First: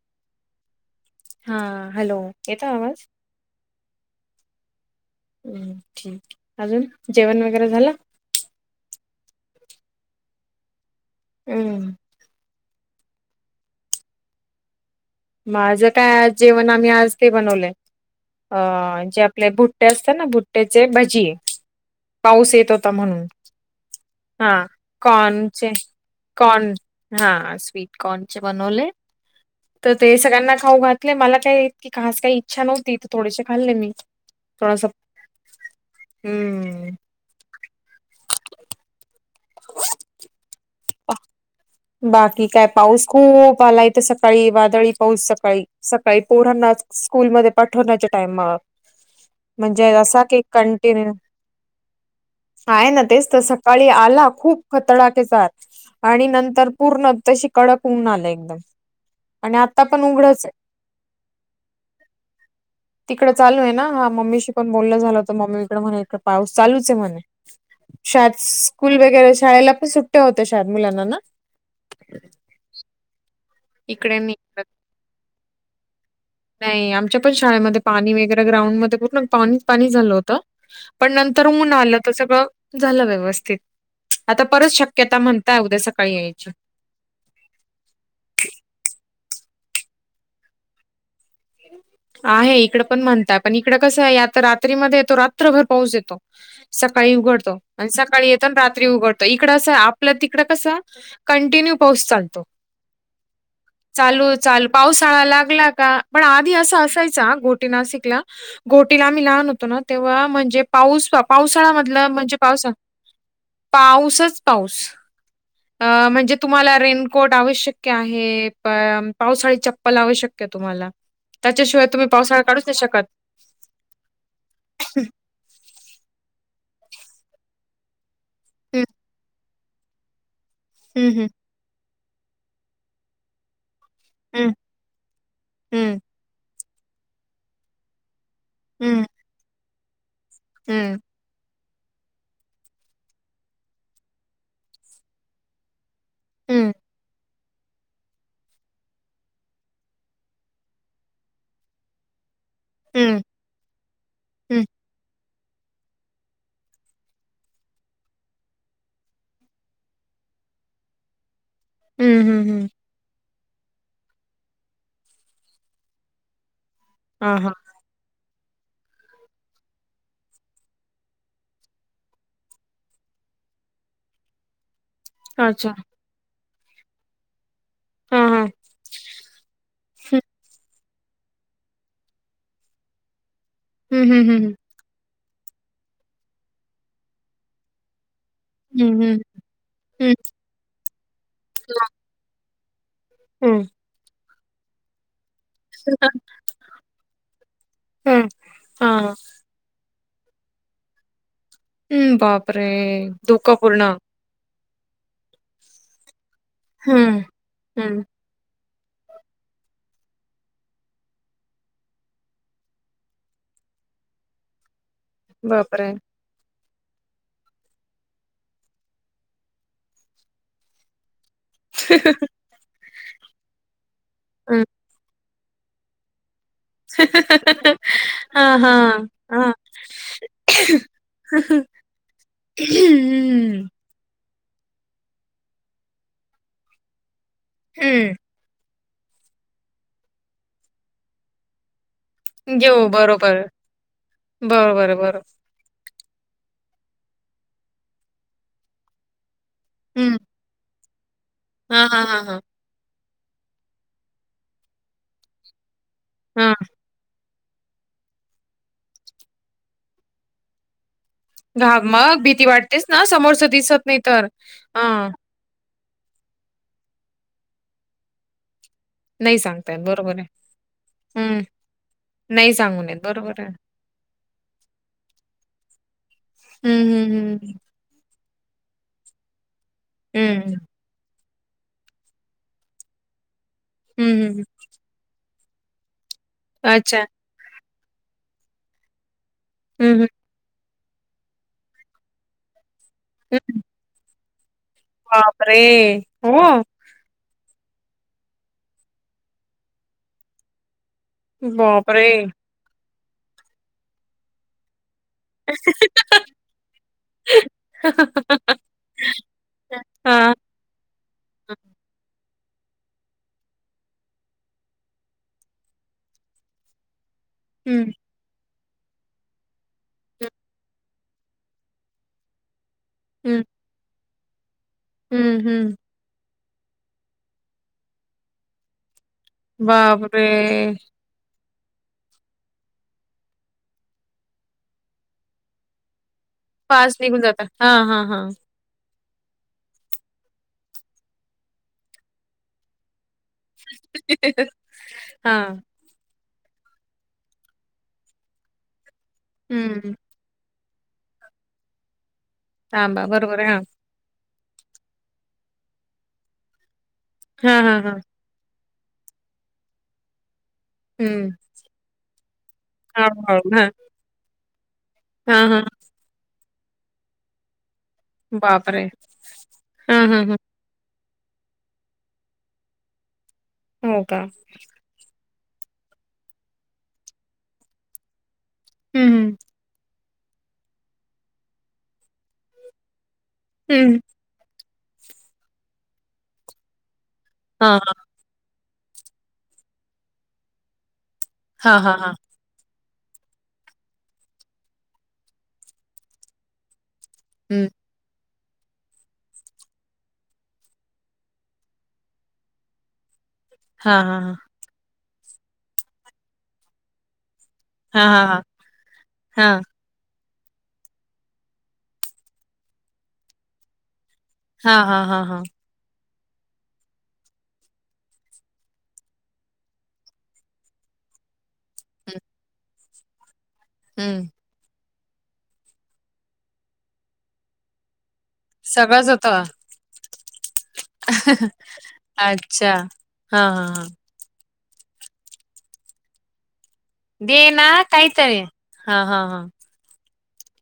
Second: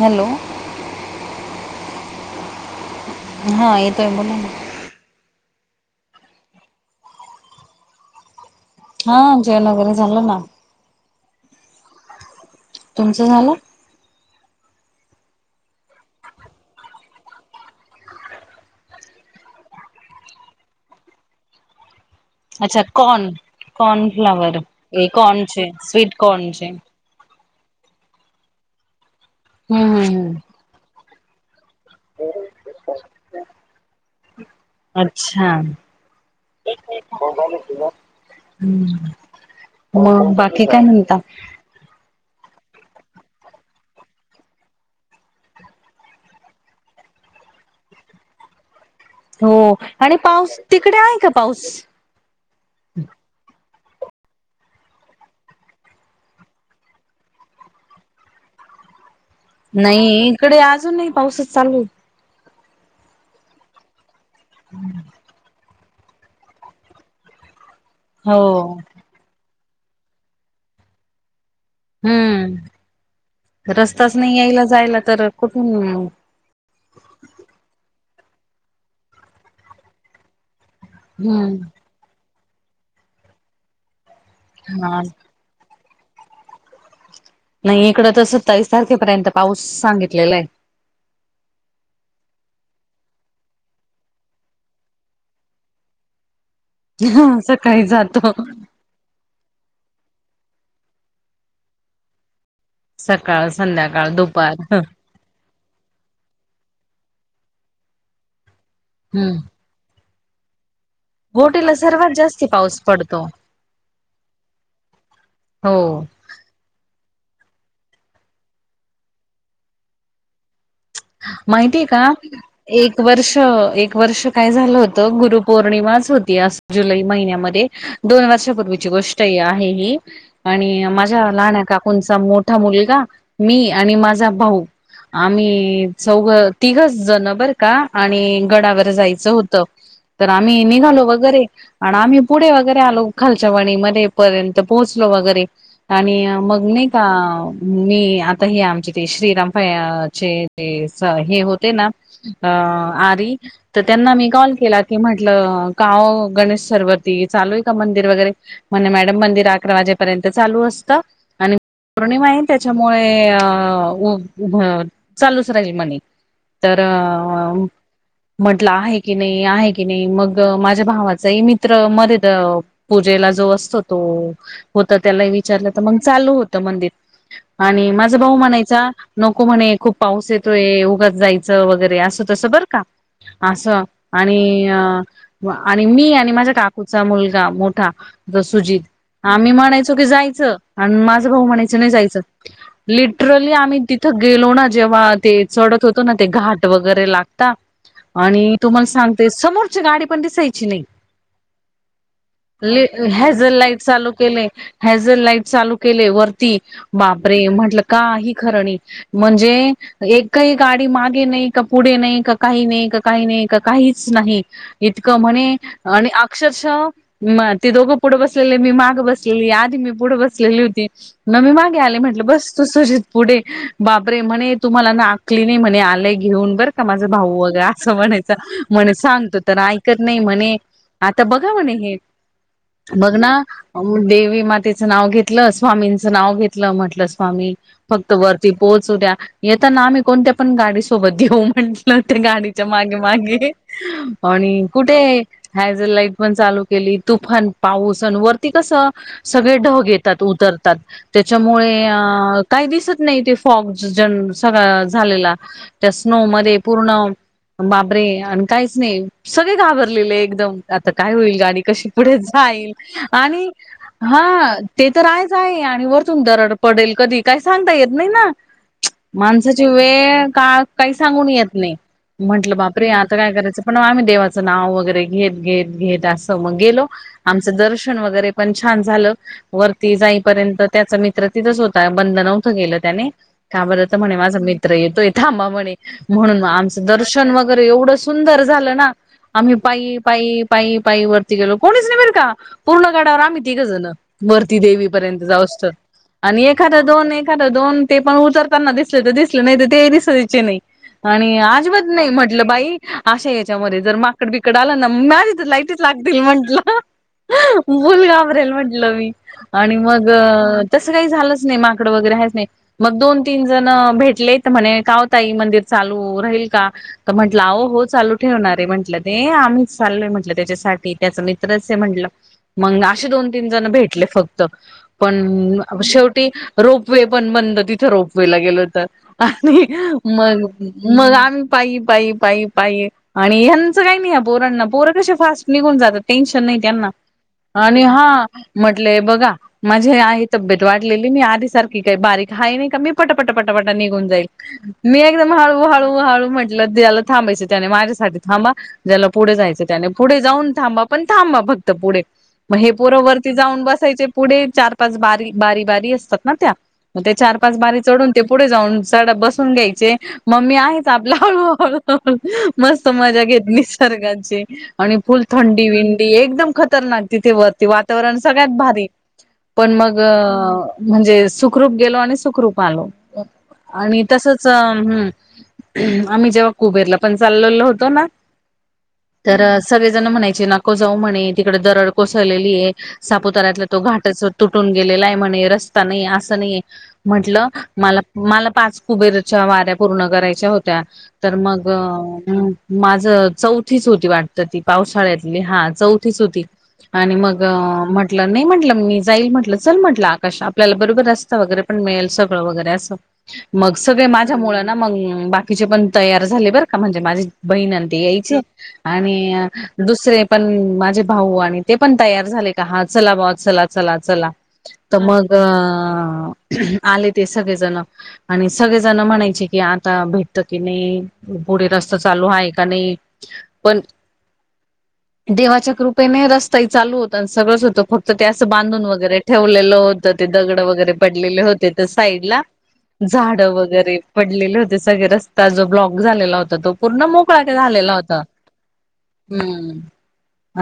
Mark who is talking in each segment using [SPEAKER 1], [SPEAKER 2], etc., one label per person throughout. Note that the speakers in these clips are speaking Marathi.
[SPEAKER 1] हॅलो!
[SPEAKER 2] हा हॅलो येतो आवाज?
[SPEAKER 1] हा एतोय बोला.
[SPEAKER 2] अजून, जेवण वगैरे झालं?
[SPEAKER 1] हा जेवन वगैरे झालं ना.
[SPEAKER 2] हम्म
[SPEAKER 1] तुमचं झालं.
[SPEAKER 2] माझं काय जेवण, आम्ही आज ते बनवलंय. अ जे आपले भुट्टे असतात ना भुट्टेचे भजी. पाऊस येत
[SPEAKER 1] अच्छा
[SPEAKER 2] होता म्हणून
[SPEAKER 1] कॉर्न
[SPEAKER 2] हा
[SPEAKER 1] कॉर्नफ्लावर
[SPEAKER 2] कॉनचे
[SPEAKER 1] कॉर्नचे स्वीट कॉर्नचे
[SPEAKER 2] कॉन- हा, स्वीटकॉर्न चे बनवले तर,
[SPEAKER 1] हम्म
[SPEAKER 2] ते
[SPEAKER 1] हम्म हम्म
[SPEAKER 2] सगळ्यांना खाऊ घातले. मला काय की, खास काही इच्छा नव्हती. तर थोडेसे खाल्ले. मी थोडस
[SPEAKER 1] अच्छा
[SPEAKER 2] हम्म....
[SPEAKER 1] मग... बाकी काय म्हणता.
[SPEAKER 2] बाकी काय पाऊस खू [inaudible] पालायथं सकाळी. वादळी पाऊस सकाळी. सकाळी पोरना स्कूलमध्ये पाठवण्याच्या टाइम. म
[SPEAKER 1] हो
[SPEAKER 2] म्हणजे,
[SPEAKER 1] आणि
[SPEAKER 2] असा की
[SPEAKER 1] पाऊस तिकडे
[SPEAKER 2] कंटीन.
[SPEAKER 1] आहे का पाऊस
[SPEAKER 2] आहे ना. तेच तर सकाळी आला. खूप खतडाकेचाार आणि नंतर तर पूर्ण तशी कडक पऊर्ण आला. एकदम आणि आता पण
[SPEAKER 1] नाही.
[SPEAKER 2] उघडच आहे
[SPEAKER 1] इकडे अजून नाही. पाऊसच चालू
[SPEAKER 2] तिकडे चालू आहे. ना हा मम्मीशी पण बोललं झालं. हो, तर मम्मी म्ह पाऊस चालूच आहे म्हणे. शाळेत
[SPEAKER 1] हो
[SPEAKER 2] स्कूल वगैरे, शाळेला पण सुट [inaudible] होते शाद मुलांना ना.
[SPEAKER 1] हम्म... रस्ताच
[SPEAKER 2] इकडे
[SPEAKER 1] नाही.
[SPEAKER 2] इकडे
[SPEAKER 1] यायला जायला तर, कुठून
[SPEAKER 2] नाही, आमच्या पण शाळेमध्ये पाणी वगैरे, ग्राउंडमध्ये पूर्ण पाणी पाणी झालं होत. पण, नंतर
[SPEAKER 1] हम्म
[SPEAKER 2] उन आलं. तर सगळं झालं व्यवस्थित. आता, परत
[SPEAKER 1] हा
[SPEAKER 2] शक्यता म्हणत. उद्या, सकाळी यायची.
[SPEAKER 1] नाही, इकडं त सत्ताईस तारखेपर्यंत पाऊस सांगितलेला आहे.
[SPEAKER 2] ह [inaudible] आहे. इकड पण म्हणताय, पण इकड कसं आहे. आता रात्रीमध्येध्ये येतो. रात्रभर पाऊस येतो. सकाळी
[SPEAKER 1] हा,
[SPEAKER 2] उघडतो, आणि सकाळी
[SPEAKER 1] जातो
[SPEAKER 2] येतानाात. उघडतो. इकड आपलं तिकड कस कंटिन्यू पाऊस चालतो.
[SPEAKER 1] सकाळ, संध्याकाळ, दुपार, ह
[SPEAKER 2] ळा लागला का, पण आधी अस असायचा गोटी, नाशिकला गोटीला आम्ही
[SPEAKER 1] हम्म
[SPEAKER 2] लहान होतो. ना तेव्हा, म्हणजे पाऊस पावसाळ्या
[SPEAKER 1] गोटीला
[SPEAKER 2] मधलं
[SPEAKER 1] सर्वात
[SPEAKER 2] म्हणजे?
[SPEAKER 1] जास्ती
[SPEAKER 2] पावसा,
[SPEAKER 1] पाऊस पडतो
[SPEAKER 2] पाऊसच पाऊस.
[SPEAKER 1] हो
[SPEAKER 2] अ.... म्हणजे? तुम्हाला रेनकोट आवश्यक आहे. प पावसाळी चप्पल आवश्यक तुम्हाला.
[SPEAKER 1] माहितीय
[SPEAKER 2] त्याच्याशिवाय
[SPEAKER 1] का
[SPEAKER 2] तुम्ही पावसाळा काढूच नाही
[SPEAKER 1] एक
[SPEAKER 2] शकत.
[SPEAKER 1] वर्ष एक वर्ष काय झालं होत. गुरुपौर्णिमाच होती, जुलै महिन्यामध्ये दोन
[SPEAKER 2] हं
[SPEAKER 1] वर्षापूर्वीची गोष्ट आहे, ही आणि
[SPEAKER 2] हं हं
[SPEAKER 1] माझ्या लहान का कोणचा मोठा मुलगा. मी आणि माझा
[SPEAKER 2] हं
[SPEAKER 1] भाऊ, आम्ही
[SPEAKER 2] हं
[SPEAKER 1] तिघच जण बर का, आणि गडावर
[SPEAKER 2] हं
[SPEAKER 1] जायचं होत. तर, आम्ही
[SPEAKER 2] हं
[SPEAKER 1] निघालो वगैरे आणि आम्ही पुढे वगैरे आलो. खालच्या वणी मध्ये पर्यंत पोहोचलो वगैरे. आणि मग
[SPEAKER 2] हं
[SPEAKER 1] नाही का, मी आता ह आमचे ते श्रीराम फायचे ते हे होते ना.
[SPEAKER 2] हं
[SPEAKER 1] आरी तर त्यांना मी कॉल
[SPEAKER 2] हं
[SPEAKER 1] केला, की म्हट का हो गणेश सर वरती चालू आहे. का मंदिर वगैरे. म्हण मॅडम मंदिर अकरा वाजेपर्यंत चालू असतं. आणि
[SPEAKER 2] हं
[SPEAKER 1] पौर्णिमा आहे,
[SPEAKER 2] हं हं.
[SPEAKER 1] त्याच्यामुळे अ उभ चालूच राहील, म्हणे तर
[SPEAKER 2] हा... हा....
[SPEAKER 1] म्हंटलं आहे की, नाही आहे की नाही, मग माझ्या भावाचाही मित्र मध्येेत. पूजेला जो असतो. तो होता त्याला
[SPEAKER 2] अच्छा.
[SPEAKER 1] विचारलं, तर मग चालू होतं मंदिर. आणि
[SPEAKER 2] हा
[SPEAKER 1] माझं भाऊ
[SPEAKER 2] हा.
[SPEAKER 1] म्हणायचा नको, म्हणे खूप पाऊस येतोय उगाच जायच. वगैरे अस तस बर का, असं
[SPEAKER 2] हं हं हं हं.
[SPEAKER 1] आणि आणि मी आणि माझ्या काकूचा मुलगा मोठा सुजित.
[SPEAKER 2] हं हं.
[SPEAKER 1] आम्ही म्हणायचो की
[SPEAKER 2] हं.
[SPEAKER 1] जायचं आणि माझं भाऊ म्हणायचं नाही जायचं. लिट ट्रली
[SPEAKER 2] हं.
[SPEAKER 1] आम्ही तिथं गेलो ना जेव्हा ते चढत होतो ना ते घाट वगैरे लागता,
[SPEAKER 2] हं.
[SPEAKER 1] आणि तुम्हाला
[SPEAKER 2] हां.
[SPEAKER 1] सांगते समोर ची गाडी पण दिसायची नाही,
[SPEAKER 2] हं. बापरे!
[SPEAKER 1] हेजल
[SPEAKER 2] धोका
[SPEAKER 1] लाईट
[SPEAKER 2] पूर्ण.
[SPEAKER 1] चालू केले. हेझल लाईट चालू केले वरती,
[SPEAKER 2] हं.
[SPEAKER 1] बाप रे म्हटल
[SPEAKER 2] हं.
[SPEAKER 1] काही खरं नाही. म्हणजे एकही गाडी मागे नाही, का पुढे नाही, का काही, नाही का काही नाही का, काहीच नाही. इतकं म्हणे
[SPEAKER 2] बापरे!
[SPEAKER 1] आणि अक्षरशः मग ती दोघं पुढं बसलेले, मी माग बसलेली आधी मी पुढे बसलेली होती. मग मी माग आले म्हटलं, बस तू सुजित पुढे बाप प्रेमाने
[SPEAKER 2] हं.
[SPEAKER 1] तुम्हाला ना आकली नाही म्हणे आलंय घेऊन बर का माझं भाऊ वगैरे असं म्हणायचं,
[SPEAKER 2] हा हा
[SPEAKER 1] म्हणे सांगतो
[SPEAKER 2] हा.
[SPEAKER 1] तर ऐकत नाही म्हणे. आता बघा म्हणे हे.
[SPEAKER 2] हम्म,
[SPEAKER 1] बघ ना
[SPEAKER 2] हम्म.
[SPEAKER 1] देवी मातेचं नाव घेतलं, स्वामींचं नाव घेतलं म्हटलं स्वामी फक्त
[SPEAKER 2] हम्म
[SPEAKER 1] वरती पोहोचू द्या, येताना आम्ही कोणत्या पण गाडी सोबत घेऊ म्हणलं ते गाडीच्या
[SPEAKER 2] घेऊ
[SPEAKER 1] मागे-
[SPEAKER 2] बरोबर
[SPEAKER 1] मागे आणि
[SPEAKER 2] बरोबर
[SPEAKER 1] कुठे
[SPEAKER 2] बरोबर
[SPEAKER 1] हॅझल लाईट पण चालू केली, तुफान पाऊस आणि वरती कसं सगळे ढग
[SPEAKER 2] हम्म
[SPEAKER 1] येतात, उतरतात त्याच्यामुळे
[SPEAKER 2] हा हा हा हा
[SPEAKER 1] काय दिसत नाही ते. फॉग ज सगळ झालेला. त्या स्नो
[SPEAKER 2] हा
[SPEAKER 1] मध्ये पूर्ण बापरे आणि काहीच नाही, सगळे घाबरलेले एकदम आता काय होईल. गाडी
[SPEAKER 2] घाब
[SPEAKER 1] कशी पुढे
[SPEAKER 2] मग भीती
[SPEAKER 1] जाईल
[SPEAKER 2] वाटतेच ना समोरच
[SPEAKER 1] आणि
[SPEAKER 2] दिसत नाही तर
[SPEAKER 1] हा ते तर आहेच. आहे आणि वरतून दरड पडेल, कधी काही सांगता येत नाही ना.
[SPEAKER 2] नाही
[SPEAKER 1] माणसाची
[SPEAKER 2] सांगतायत बरोबर
[SPEAKER 1] वेळ
[SPEAKER 2] आहे
[SPEAKER 1] काळ काही सांगून
[SPEAKER 2] हम्म
[SPEAKER 1] येत नाही,
[SPEAKER 2] नाही
[SPEAKER 1] म्हंटलं बापरे
[SPEAKER 2] सांगून येत
[SPEAKER 1] आता काय
[SPEAKER 2] बरोबर आहे
[SPEAKER 1] करायचं. पणआम्ही देवाचं नाव वगैरे घेत, घेत, घेत असं मग
[SPEAKER 2] हम्म
[SPEAKER 1] गेलो.
[SPEAKER 2] हम्म
[SPEAKER 1] आमचं दर्शन वगैरे पण छान झालं, वरती
[SPEAKER 2] हम्म
[SPEAKER 1] जाईपर्यंत त्याच मित्र तिथंच होता. बंद नव्हतं गेलं त्याने. का बरंत म्हणे
[SPEAKER 2] हम्म हम्म
[SPEAKER 1] माझा
[SPEAKER 2] हम्म
[SPEAKER 1] मित्र येतोय, थांबा म्हणे म्हणून आमचं
[SPEAKER 2] अच्छा
[SPEAKER 1] दर्शन वगैरे एवढं सुंदर झालं ना, आम्ही
[SPEAKER 2] हम्म
[SPEAKER 1] पायी,
[SPEAKER 2] हम्म
[SPEAKER 1] पायी पाई, पाई वरती गेलो. कोणीच नाही बरका पूर्ण गडावर आम्ही तिघ
[SPEAKER 2] हम्म.
[SPEAKER 1] जण. वरती देवी पर्यंत
[SPEAKER 2] बापरे
[SPEAKER 1] जाऊस्तर.
[SPEAKER 2] हो
[SPEAKER 1] आणि एखादा दोन एखादं, दोन ते पण उतरताना दिसले तर दिसले नाही ते दिसायचं नाही. आणि अजिबात
[SPEAKER 2] बापरे
[SPEAKER 1] नाही म्हटलं बाई, अशा याच्यामध्ये जर माग इकड, बीकड आला ना. म्या लाईटीत लागतील म्हंटल. मुल घाबरेल म्हंटलं मी. आणि मग,
[SPEAKER 2] हा हा.
[SPEAKER 1] तसं काही झालंच नाही माकडं वगैरे हच नाही. मग दोन तीन जण भेटलेत म्हणे कावताई मंदिर चालू राहील का? म्हटल हो
[SPEAKER 2] हम्म
[SPEAKER 1] चालू ठेवणारे म्हटलं ते, आम्हीच चालोय म्हटलं त्याच्यासाठी त्याचा मित्रच म्हटलं. मग अशे दोन
[SPEAKER 2] हं,
[SPEAKER 1] -तीन जण भेटले फक्त,
[SPEAKER 2] हं,
[SPEAKER 1] पण
[SPEAKER 2] हं.
[SPEAKER 1] शेवटी रोपवे पण बंद तिथं रोपवेला गेलो तर आणि
[SPEAKER 2] बापरे!
[SPEAKER 1] मग, मग आम्ही पाय, पायी, पायी, पायी आणि ह्यांचं काही नाही या पोरांना पोर कसे फास्ट निघून जातात. टेन्शन नाही त्यांना,
[SPEAKER 2] फास्ट निघून जाता.
[SPEAKER 1] आणि
[SPEAKER 2] हां, हां,
[SPEAKER 1] हा
[SPEAKER 2] हां.
[SPEAKER 1] म्हटलेय बघा, माझे आहे तब्येत वाढलेली मी आधी सारखी काय बारीक हा नाही. का मी पटपटा पटापटा निघून जाईल. मी एकदम हळू
[SPEAKER 2] हां,
[SPEAKER 1] हळू हळू म्हटलं त्याला थांबायच त्याने माझ्यासाठी थांबा. ज्याला पुढे जायचं त्याने
[SPEAKER 2] हं.
[SPEAKER 1] पुढे जाऊन थांबा पण थांबा फक्त पुढे. म हे पोर
[SPEAKER 2] थांबा
[SPEAKER 1] वरती
[SPEAKER 2] बरोबर आहे.
[SPEAKER 1] जाऊन बसायचे. पुढे चार पाच बारी -बारी - बारी असतात ना त्या? मग ते चार पाच
[SPEAKER 2] हां, हां,
[SPEAKER 1] बारी
[SPEAKER 2] हां, हां.
[SPEAKER 1] अन ते पुढे जाऊन सड बसून घ्यायचे. मम्मी आहे च आपल
[SPEAKER 2] हं.
[SPEAKER 1] हळूहळू -हळू मस्त मजा
[SPEAKER 2] हळू-हळू.
[SPEAKER 1] घेतली
[SPEAKER 2] हां,
[SPEAKER 1] सर्गांची. आणि फुल
[SPEAKER 2] हां, हां.
[SPEAKER 1] थंडी विंडी एकदम खत - - तरनाक तिथे वरती वातावरण सगळ्यात
[SPEAKER 2] बापरे!
[SPEAKER 1] भारी. पण मग
[SPEAKER 2] हां, हां, हां.
[SPEAKER 1] म्हणजे सुखरूप गेलो आणि सुखरूप आलो. आणि
[SPEAKER 2] हो का?
[SPEAKER 1] तसच च हम्म. आम्ही जेव्हा कुबेरला पण चाललेलो होतो ना?
[SPEAKER 2] हम -हम.
[SPEAKER 1] तर सगळे जण म्हणायचे नको जाऊ म्हणे तिकडे दरड कोसळलेली आहे. सापुताऱ्यातला तो
[SPEAKER 2] हं.
[SPEAKER 1] घाटच तुटून गेलेला आहे म्हणे रस्ता नाही असं नाही म्हटलं.
[SPEAKER 2] हां, हां.
[SPEAKER 1] मला मला पाच कुबेराच्या वाऱ्या पूर्ण करायच्या होत्या. तर मग
[SPEAKER 2] हां, हां, हां.
[SPEAKER 1] माझ चौथीच होती वाटत ती पावसाळ्यातली. हा चौथीच होती. आणि मग मग
[SPEAKER 2] हं.
[SPEAKER 1] म्हंटलं नाही म्हटलं मी जाईल म्हटलं. चल म्हटलं आकाश आपल्याला बरोबर रस्ता वगैरे पण मिळेल स वगैरे अस. मग
[SPEAKER 2] हां,
[SPEAKER 1] सगळे
[SPEAKER 2] हां,
[SPEAKER 1] माझ्या
[SPEAKER 2] हां.
[SPEAKER 1] मुळ मग बाकीचे पण तयार झाले बरं का? म्हणजे माझी - - बहीण न ती
[SPEAKER 2] हां, हां,
[SPEAKER 1] यायची.
[SPEAKER 2] हां.
[SPEAKER 1] आणि
[SPEAKER 2] हां.
[SPEAKER 1] दुसरे पण माझे भाऊ आणि ते पण तयार झाले का हा चला बुवा चला -चला -चला.
[SPEAKER 2] हां,
[SPEAKER 1] तर
[SPEAKER 2] हां, हां,
[SPEAKER 1] मग
[SPEAKER 2] हां.
[SPEAKER 1] अ आले ते सगळेजण. आणि सगळेजण म्हणायचे की आता भेटत की नाही? पुढे रस्ता चालू आहे का नाही. पण
[SPEAKER 2] हम्म.
[SPEAKER 1] देवाच्या कृपेने रस्ताही चालू होता. सगळंच होतं फक् तर ते असं बांधून
[SPEAKER 2] सगळंच
[SPEAKER 1] वगैरे
[SPEAKER 2] होतं.
[SPEAKER 1] ठेवलेलं होतं ते दगड वगैरे पडलेले होते. ते साईडला.
[SPEAKER 2] अच्छा.
[SPEAKER 1] झाड
[SPEAKER 2] हां, हां, हां.
[SPEAKER 1] वगैरे पडलेले होते. सगळे रस्ता जो ब्लॉक झालेला होता तो. पूर्ण
[SPEAKER 2] दे
[SPEAKER 1] मोकळा का
[SPEAKER 2] ना
[SPEAKER 1] झालेला होता.
[SPEAKER 2] काहीतरी. हां, हां, हां.
[SPEAKER 1] हम्म.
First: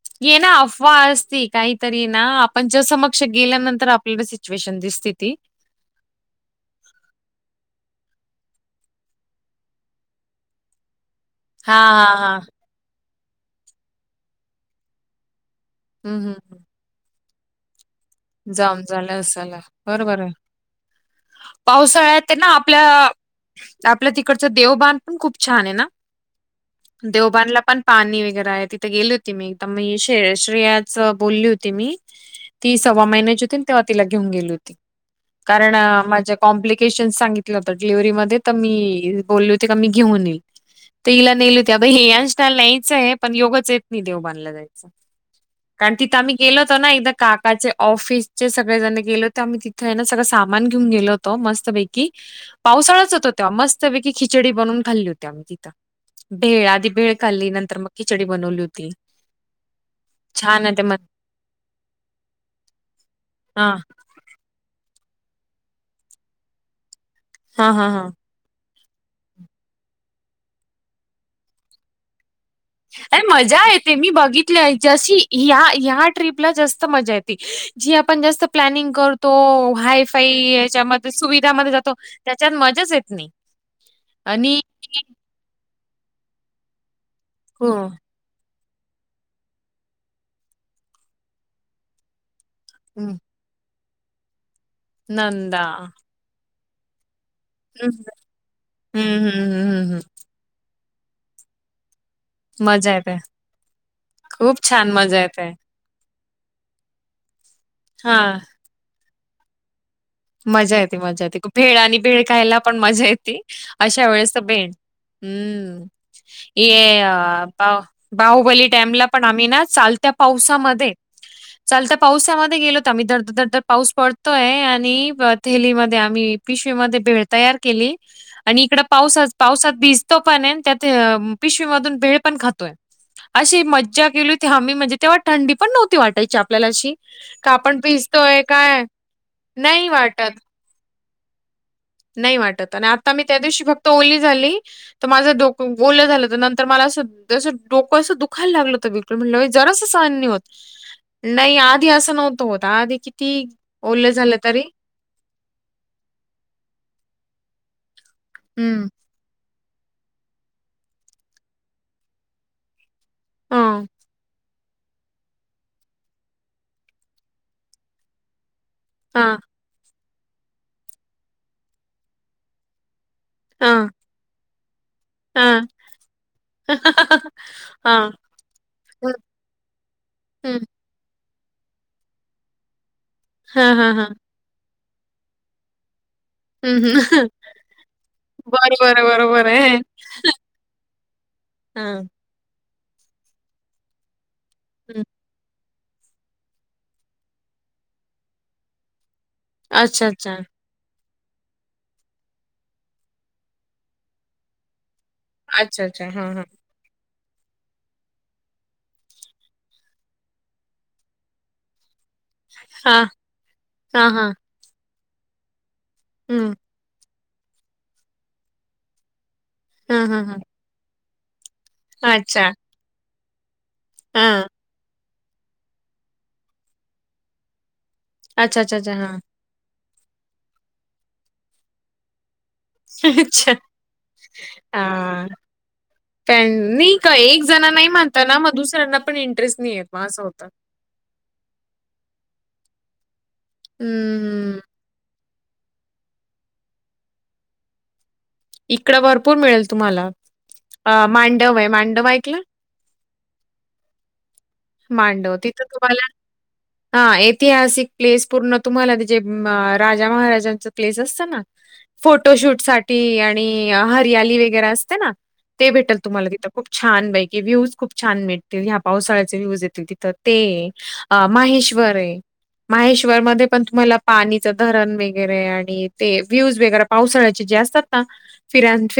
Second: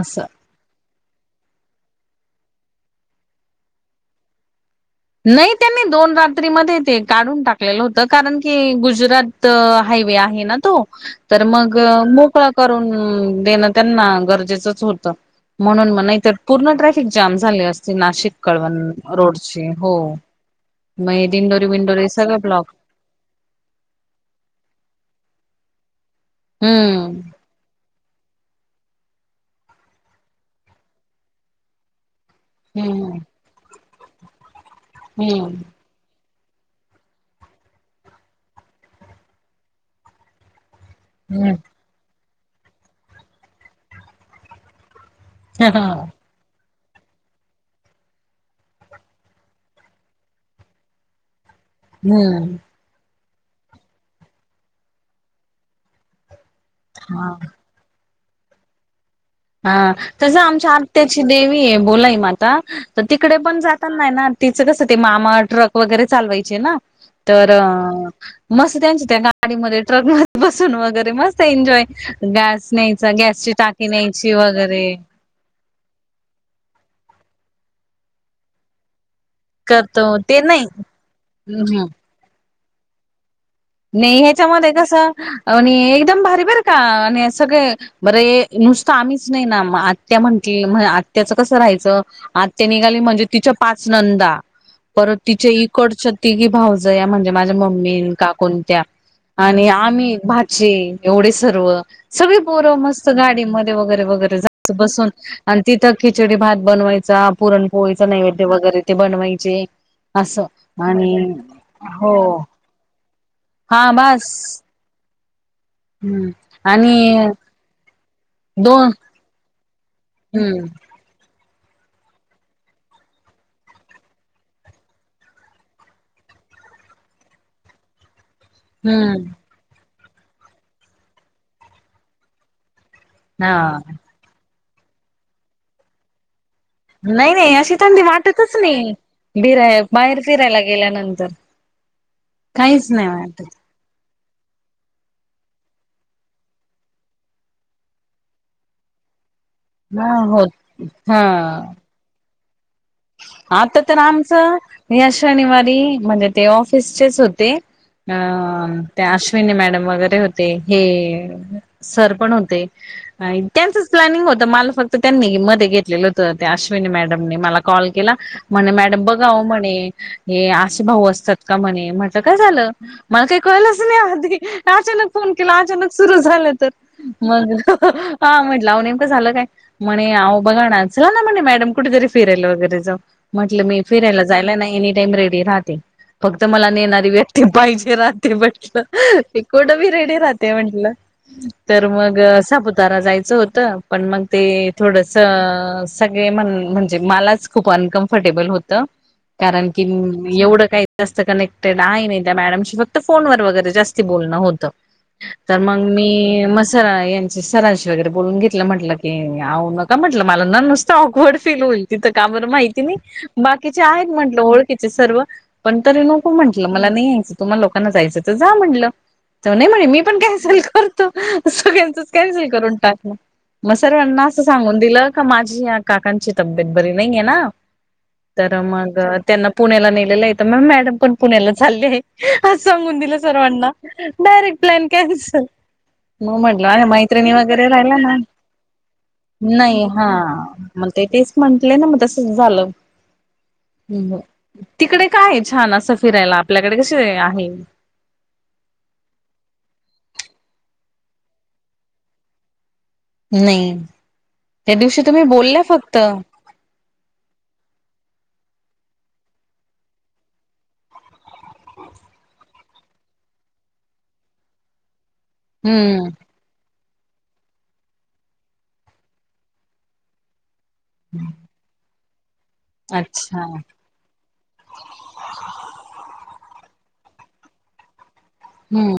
[SPEAKER 1] असं.
[SPEAKER 2] ये ना अफवाह असती. काहीतरी ना आपणच्या समक्ष गेल्यानंतर आपल्याला सिच्युएशन दिस
[SPEAKER 1] नाही. त्यांनी दोन रात्री मध्ये ते काढून टाकलेलं होत. कारण की गुजरात हायवे आहे ना? तो. तर
[SPEAKER 2] हा
[SPEAKER 1] मग
[SPEAKER 2] हा हा
[SPEAKER 1] मोकळा करून देणं त्यांना गरजेचंच होतं. म्हणून मन
[SPEAKER 2] हम्म,
[SPEAKER 1] नाहीतर
[SPEAKER 2] हम्म, हम्म.
[SPEAKER 1] पूर्ण ट्रॅफिक जाम झाले असते नाशिक कळवण
[SPEAKER 2] जाम झालं असेल
[SPEAKER 1] रोडचे. हो
[SPEAKER 2] बरोबर आहे
[SPEAKER 1] मग हे दिंडोरी -बिंडोरी सगळं ब्लॉक.
[SPEAKER 2] आ ऽ आपल्या तिकडचं देवबान पण खूप छान आहे ना?
[SPEAKER 1] हम्म.
[SPEAKER 2] देवबानला पण पाणी वगैरे आहे तिथे गेली होती मी तर मग श्रे -श्रेयाच बोलली होती मी. ती सव्वा
[SPEAKER 1] हम्म
[SPEAKER 2] महिन्याची होती ना? तेव्हा तिला घेऊन गेली होती.
[SPEAKER 1] हम्म
[SPEAKER 2] कारण माझ्या कॉम्प्लिकेशन सांगितलं होतं डिलेव्हरी मध्ये तर मी बोलले होती का मी घेऊन येईल. ते इला
[SPEAKER 1] हम्म.
[SPEAKER 2] नेल होती. [unintelligible] न्यायचंय पण योगच येत नाही देवबाणला जायचं. कारण तिथं आम्ही गेलो होतो ना एकदा? काकाच्या ऑफिसचे सगळे जण गेले होते. आम्ही तिथे आहे ना? सगळं सामान घेऊ गेलो होत मस्त पै कि
[SPEAKER 1] हम्म
[SPEAKER 2] पावसाळाच होता तेव्हा मस्तपैकी खिचडी बनून खाल्ली होती आम्ही तिथ भेळ ती भेळ
[SPEAKER 1] हा.
[SPEAKER 2] खाल्ली नंतर मग खिचडी बनवली होती.
[SPEAKER 1] हा तस
[SPEAKER 2] छान
[SPEAKER 1] आमच्या
[SPEAKER 2] आहे ते म
[SPEAKER 1] आत्याची देवी हे बोलाई माता तर तिकडे पण
[SPEAKER 2] हा
[SPEAKER 1] जातना यना. तिच कस ते मामा ट्रक वगैरे चालवायचे ना तर
[SPEAKER 2] हा हा हा.
[SPEAKER 1] मस्त त्यांच्या त्या गाडीमध्ये ट्रक मध्ये बसून वगैरे मस्त एन्जॉय गॅस न्यायचा गॅसची टाकी न्यायची.
[SPEAKER 2] बघितला
[SPEAKER 1] वगैरे
[SPEAKER 2] यांच्याशी. ह्या ह्या ट्रीपला जास्त मजा येते जी आपण जास्त प्लॅनिंग कर तो
[SPEAKER 1] करतो
[SPEAKER 2] हायफाय
[SPEAKER 1] ते
[SPEAKER 2] याच्यामध्ये सुविधामध्ये
[SPEAKER 1] नाही
[SPEAKER 2] जातो त्याच्यात मजाच येत नाही.
[SPEAKER 1] नाही
[SPEAKER 2] आणि
[SPEAKER 1] ह्याच्यामध्ये कस आणि एकदम भारी बर का आणि
[SPEAKER 2] हो
[SPEAKER 1] सगळे बरे नुसत आम्हीच नाही ना आत्या म्हंटली आत्याचं कस राहायच. ते निघाली
[SPEAKER 2] हम्म,
[SPEAKER 1] म्हणजे तिच्या पाच नंदा परत तिच्या
[SPEAKER 2] नंदा
[SPEAKER 1] इकडच्या तिघी भाऊज जया म्हणजे माझ्या
[SPEAKER 2] हम्म
[SPEAKER 1] मम्मी काकून त्या
[SPEAKER 2] हम्म हम्म
[SPEAKER 1] आणि
[SPEAKER 2] हम्म हम्म.
[SPEAKER 1] आम्ही भा चे एवढे सर्व. सगळी पोर
[SPEAKER 2] मजा
[SPEAKER 1] मस्त
[SPEAKER 2] येते
[SPEAKER 1] गाडीमध्ये वगैरे वगैरे
[SPEAKER 2] खूप
[SPEAKER 1] जायच
[SPEAKER 2] छान
[SPEAKER 1] बसून.
[SPEAKER 2] मजा येते
[SPEAKER 1] तिथ खिचडी भात बनवायचा पुरण पोळीचा
[SPEAKER 2] हा
[SPEAKER 1] नैवेद्य वगैरे ते बनवायचे. असं
[SPEAKER 2] मज्जा येते
[SPEAKER 1] आणि
[SPEAKER 2] मज्जा येते भेळ आणि
[SPEAKER 1] हो
[SPEAKER 2] भेळ खायला. पण मजा येती
[SPEAKER 1] हा
[SPEAKER 2] अशा वेळेस
[SPEAKER 1] बस
[SPEAKER 2] बेण हम्म.
[SPEAKER 1] हम्म आणि
[SPEAKER 2] ये पा बाहुबली
[SPEAKER 1] दोन
[SPEAKER 2] डॅमला पण आम्ही ना चालत्या
[SPEAKER 1] हम्म
[SPEAKER 2] पावसामध्ये चालत्या पावसामध्ये गेलोत आम्ही दर दर दरदर पाऊस पडतोय आणि ह थैलीमध्ये आम्ही पिशवीमध्ये भेळ तयार केली आणि इकड पावसात
[SPEAKER 1] हम्म
[SPEAKER 2] पावसात भी तो पण आहे त्यात पिशवी मधून भेळ पण खातोय
[SPEAKER 1] हा
[SPEAKER 2] अशी मज्जा केली. ते आम्ही म्हणजे तेव्हा थंडी पण नव्हती वाटायची आपल्याला अशी.
[SPEAKER 1] नाही
[SPEAKER 2] का
[SPEAKER 1] नाही अशी
[SPEAKER 2] आपण
[SPEAKER 1] थंडी
[SPEAKER 2] भिजतोय
[SPEAKER 1] वाटतच
[SPEAKER 2] काय
[SPEAKER 1] नाही बिराय
[SPEAKER 2] नाही
[SPEAKER 1] बाहेर
[SPEAKER 2] वाटत.
[SPEAKER 1] फिरायला गेल्यानंतर.
[SPEAKER 2] नाही वाटत आणि
[SPEAKER 1] काहीच नाही
[SPEAKER 2] आता मी त्या
[SPEAKER 1] वाटत
[SPEAKER 2] दिवशी फक्त ओली झाली. तर माझ डोक ओल झाल तर नंतर मला अस जस डोक असं दुखायला लागल बिलकुल. म्हणलं बाई जरास सहन नाही होत नाही
[SPEAKER 1] हा
[SPEAKER 2] आधी अस नव्हत होत आधी किती
[SPEAKER 1] आता तर
[SPEAKER 2] ओल झाल
[SPEAKER 1] आमचं
[SPEAKER 2] तरी
[SPEAKER 1] या शनिवारी म्हणजे ते ऑफिसचेच होते अ
[SPEAKER 2] हं,
[SPEAKER 1] ते आस अश्विनी मॅडम वगैरे होते हे सर पण होते. नाही
[SPEAKER 2] हां,
[SPEAKER 1] त्यांचच प्लॅनिंग होत मला फक्त त्यांनी मध्ये घेतलेल होत त्या अश्विनी मॅडमने मला. कॉल केला म्हणे मॅडम बघा
[SPEAKER 2] हां,
[SPEAKER 1] ओ म्हणे. हे असे भाऊ असतात का म्हणे म्हटल काय झाल? मला काही कळलच
[SPEAKER 2] हां,
[SPEAKER 1] नाही आधी अचानक फोन केला
[SPEAKER 2] हां.
[SPEAKER 1] अचानक सुरू झाल तर. मग
[SPEAKER 2] हां,
[SPEAKER 1] हा म्हटल नेमक
[SPEAKER 2] हं,
[SPEAKER 1] झाल काय? म्हणे आओ
[SPEAKER 2] हं.
[SPEAKER 1] बघा ना चला ना म्हणे मॅडम कुठेतरी फिरायला वगैरे जाऊ म्हटल
[SPEAKER 2] हां,
[SPEAKER 1] मी
[SPEAKER 2] हां, हां.
[SPEAKER 1] फिरायला जा जायला ना एनी टाईम रेडी राहते. फक्त मला
[SPEAKER 2] हं,
[SPEAKER 1] नेणारी
[SPEAKER 2] हं.
[SPEAKER 1] व्यक्ती पाहिजे राहते
[SPEAKER 2] बरोबर,
[SPEAKER 1] म्हटल
[SPEAKER 2] बरोबर
[SPEAKER 1] कुठ
[SPEAKER 2] आहे.
[SPEAKER 1] बी रेडी राहते म्हंटल. तर
[SPEAKER 2] हां,
[SPEAKER 1] मग साबूत तारा जायच होत पण मग ते
[SPEAKER 2] हं.
[SPEAKER 1] थोडस सगळे म्हण म्हणजे मलाच खूप अनकमफर्टेबल होत कारण की
[SPEAKER 2] अच्छा, अच्छा.
[SPEAKER 1] एवढं काय जास्त कनेक्टेड आहे नाही त्या मॅडमशी फक्त फोनवर वगैरे जास्त बोलण होत. तर मग
[SPEAKER 2] अच्छा,
[SPEAKER 1] मी
[SPEAKER 2] अच्छा. हां, हां.
[SPEAKER 1] मस्त स यांची सरांशी वगैरे बोलून घेतल म्हंटल की आओ नका म्हटल मला न नुसत ऑकवर्ड फील होईल तिथ. का बरं माहिती नाही
[SPEAKER 2] हां,
[SPEAKER 1] बाकीचे आहेत
[SPEAKER 2] हां, हां.
[SPEAKER 1] म्हंटल ओळखीचे सर्व. पण तरी नको
[SPEAKER 2] हं.
[SPEAKER 1] म्हटलं मला नाही यायचं तुम्हा लोकांना जायचं तर जा म्हटलं. त नाही म्हणे मी
[SPEAKER 2] हां,
[SPEAKER 1] पण
[SPEAKER 2] हां, हां.
[SPEAKER 1] कॅन्सल करतो सगळ्यांचच कॅन्सल
[SPEAKER 2] अच्छा.
[SPEAKER 1] करून टाकलं. मग सर्वांना असं
[SPEAKER 2] हां.
[SPEAKER 1] सांगून दिलं का माझी या काकांची तब्येत बरी नाहीये ना तर
[SPEAKER 2] अच्छा, अच्छा, अच्छा.
[SPEAKER 1] मग
[SPEAKER 2] हां.
[SPEAKER 1] त्यांना पुण्याला नेलेलं आहे तर मग मॅडम पण पुण्याला चालले आहे. आसं सांगून दिलं
[SPEAKER 2] अच्छा.
[SPEAKER 1] सर्वांना डायरेक्ट प्लॅन
[SPEAKER 2] हां.
[SPEAKER 1] कॅन्सल. मग म्हटलं माझ्या
[SPEAKER 2] त्यांनी का
[SPEAKER 1] मैत्रिणी
[SPEAKER 2] एक जण
[SPEAKER 1] वगैरे
[SPEAKER 2] नाही
[SPEAKER 1] राहिल्या ना
[SPEAKER 2] म्हणता मग दुसऱ्यांना पण इंटरेस्ट
[SPEAKER 1] नाही
[SPEAKER 2] येत मग
[SPEAKER 1] हा.
[SPEAKER 2] असं होतं.
[SPEAKER 1] मग ते तेच म्हटले ना मग तसच झालं हम्म
[SPEAKER 2] हं,
[SPEAKER 1] तिकडे काय आहे छान असं फिरायला आपल्याकडे कसे आहे
[SPEAKER 2] इकड भरपूर मिळेल तुम्हाला मांडव आहे मांडव ऐकलं?
[SPEAKER 1] नाही त्या दिवशी तुम्ही बोलल्या फक्त.
[SPEAKER 2] हा ऐतिहासिक प्लेस पूर्ण तुम्हाला त्या जे राजा महाराजांचा प्लेस असत ना फोटोशूट साठी आणि हरियाली वगैरे असते ना ते भेटेल
[SPEAKER 1] हम्म
[SPEAKER 2] तुम्हाला तिथं खूप छान पैकी व्ह्यूज खूप छान भेटतील ह्या पावसाळ्याचे व्ह्यूज येतील तिथं. ते माहेश्वर आहे माहेश्वर
[SPEAKER 1] अच्छा
[SPEAKER 2] मध्ये पण तुम्हाला पाणीचं धरण वगैरे आणि ते व्ह्यूज वगैरे पावसाळ्याचे जे असतात ना फिरण
[SPEAKER 1] हम्म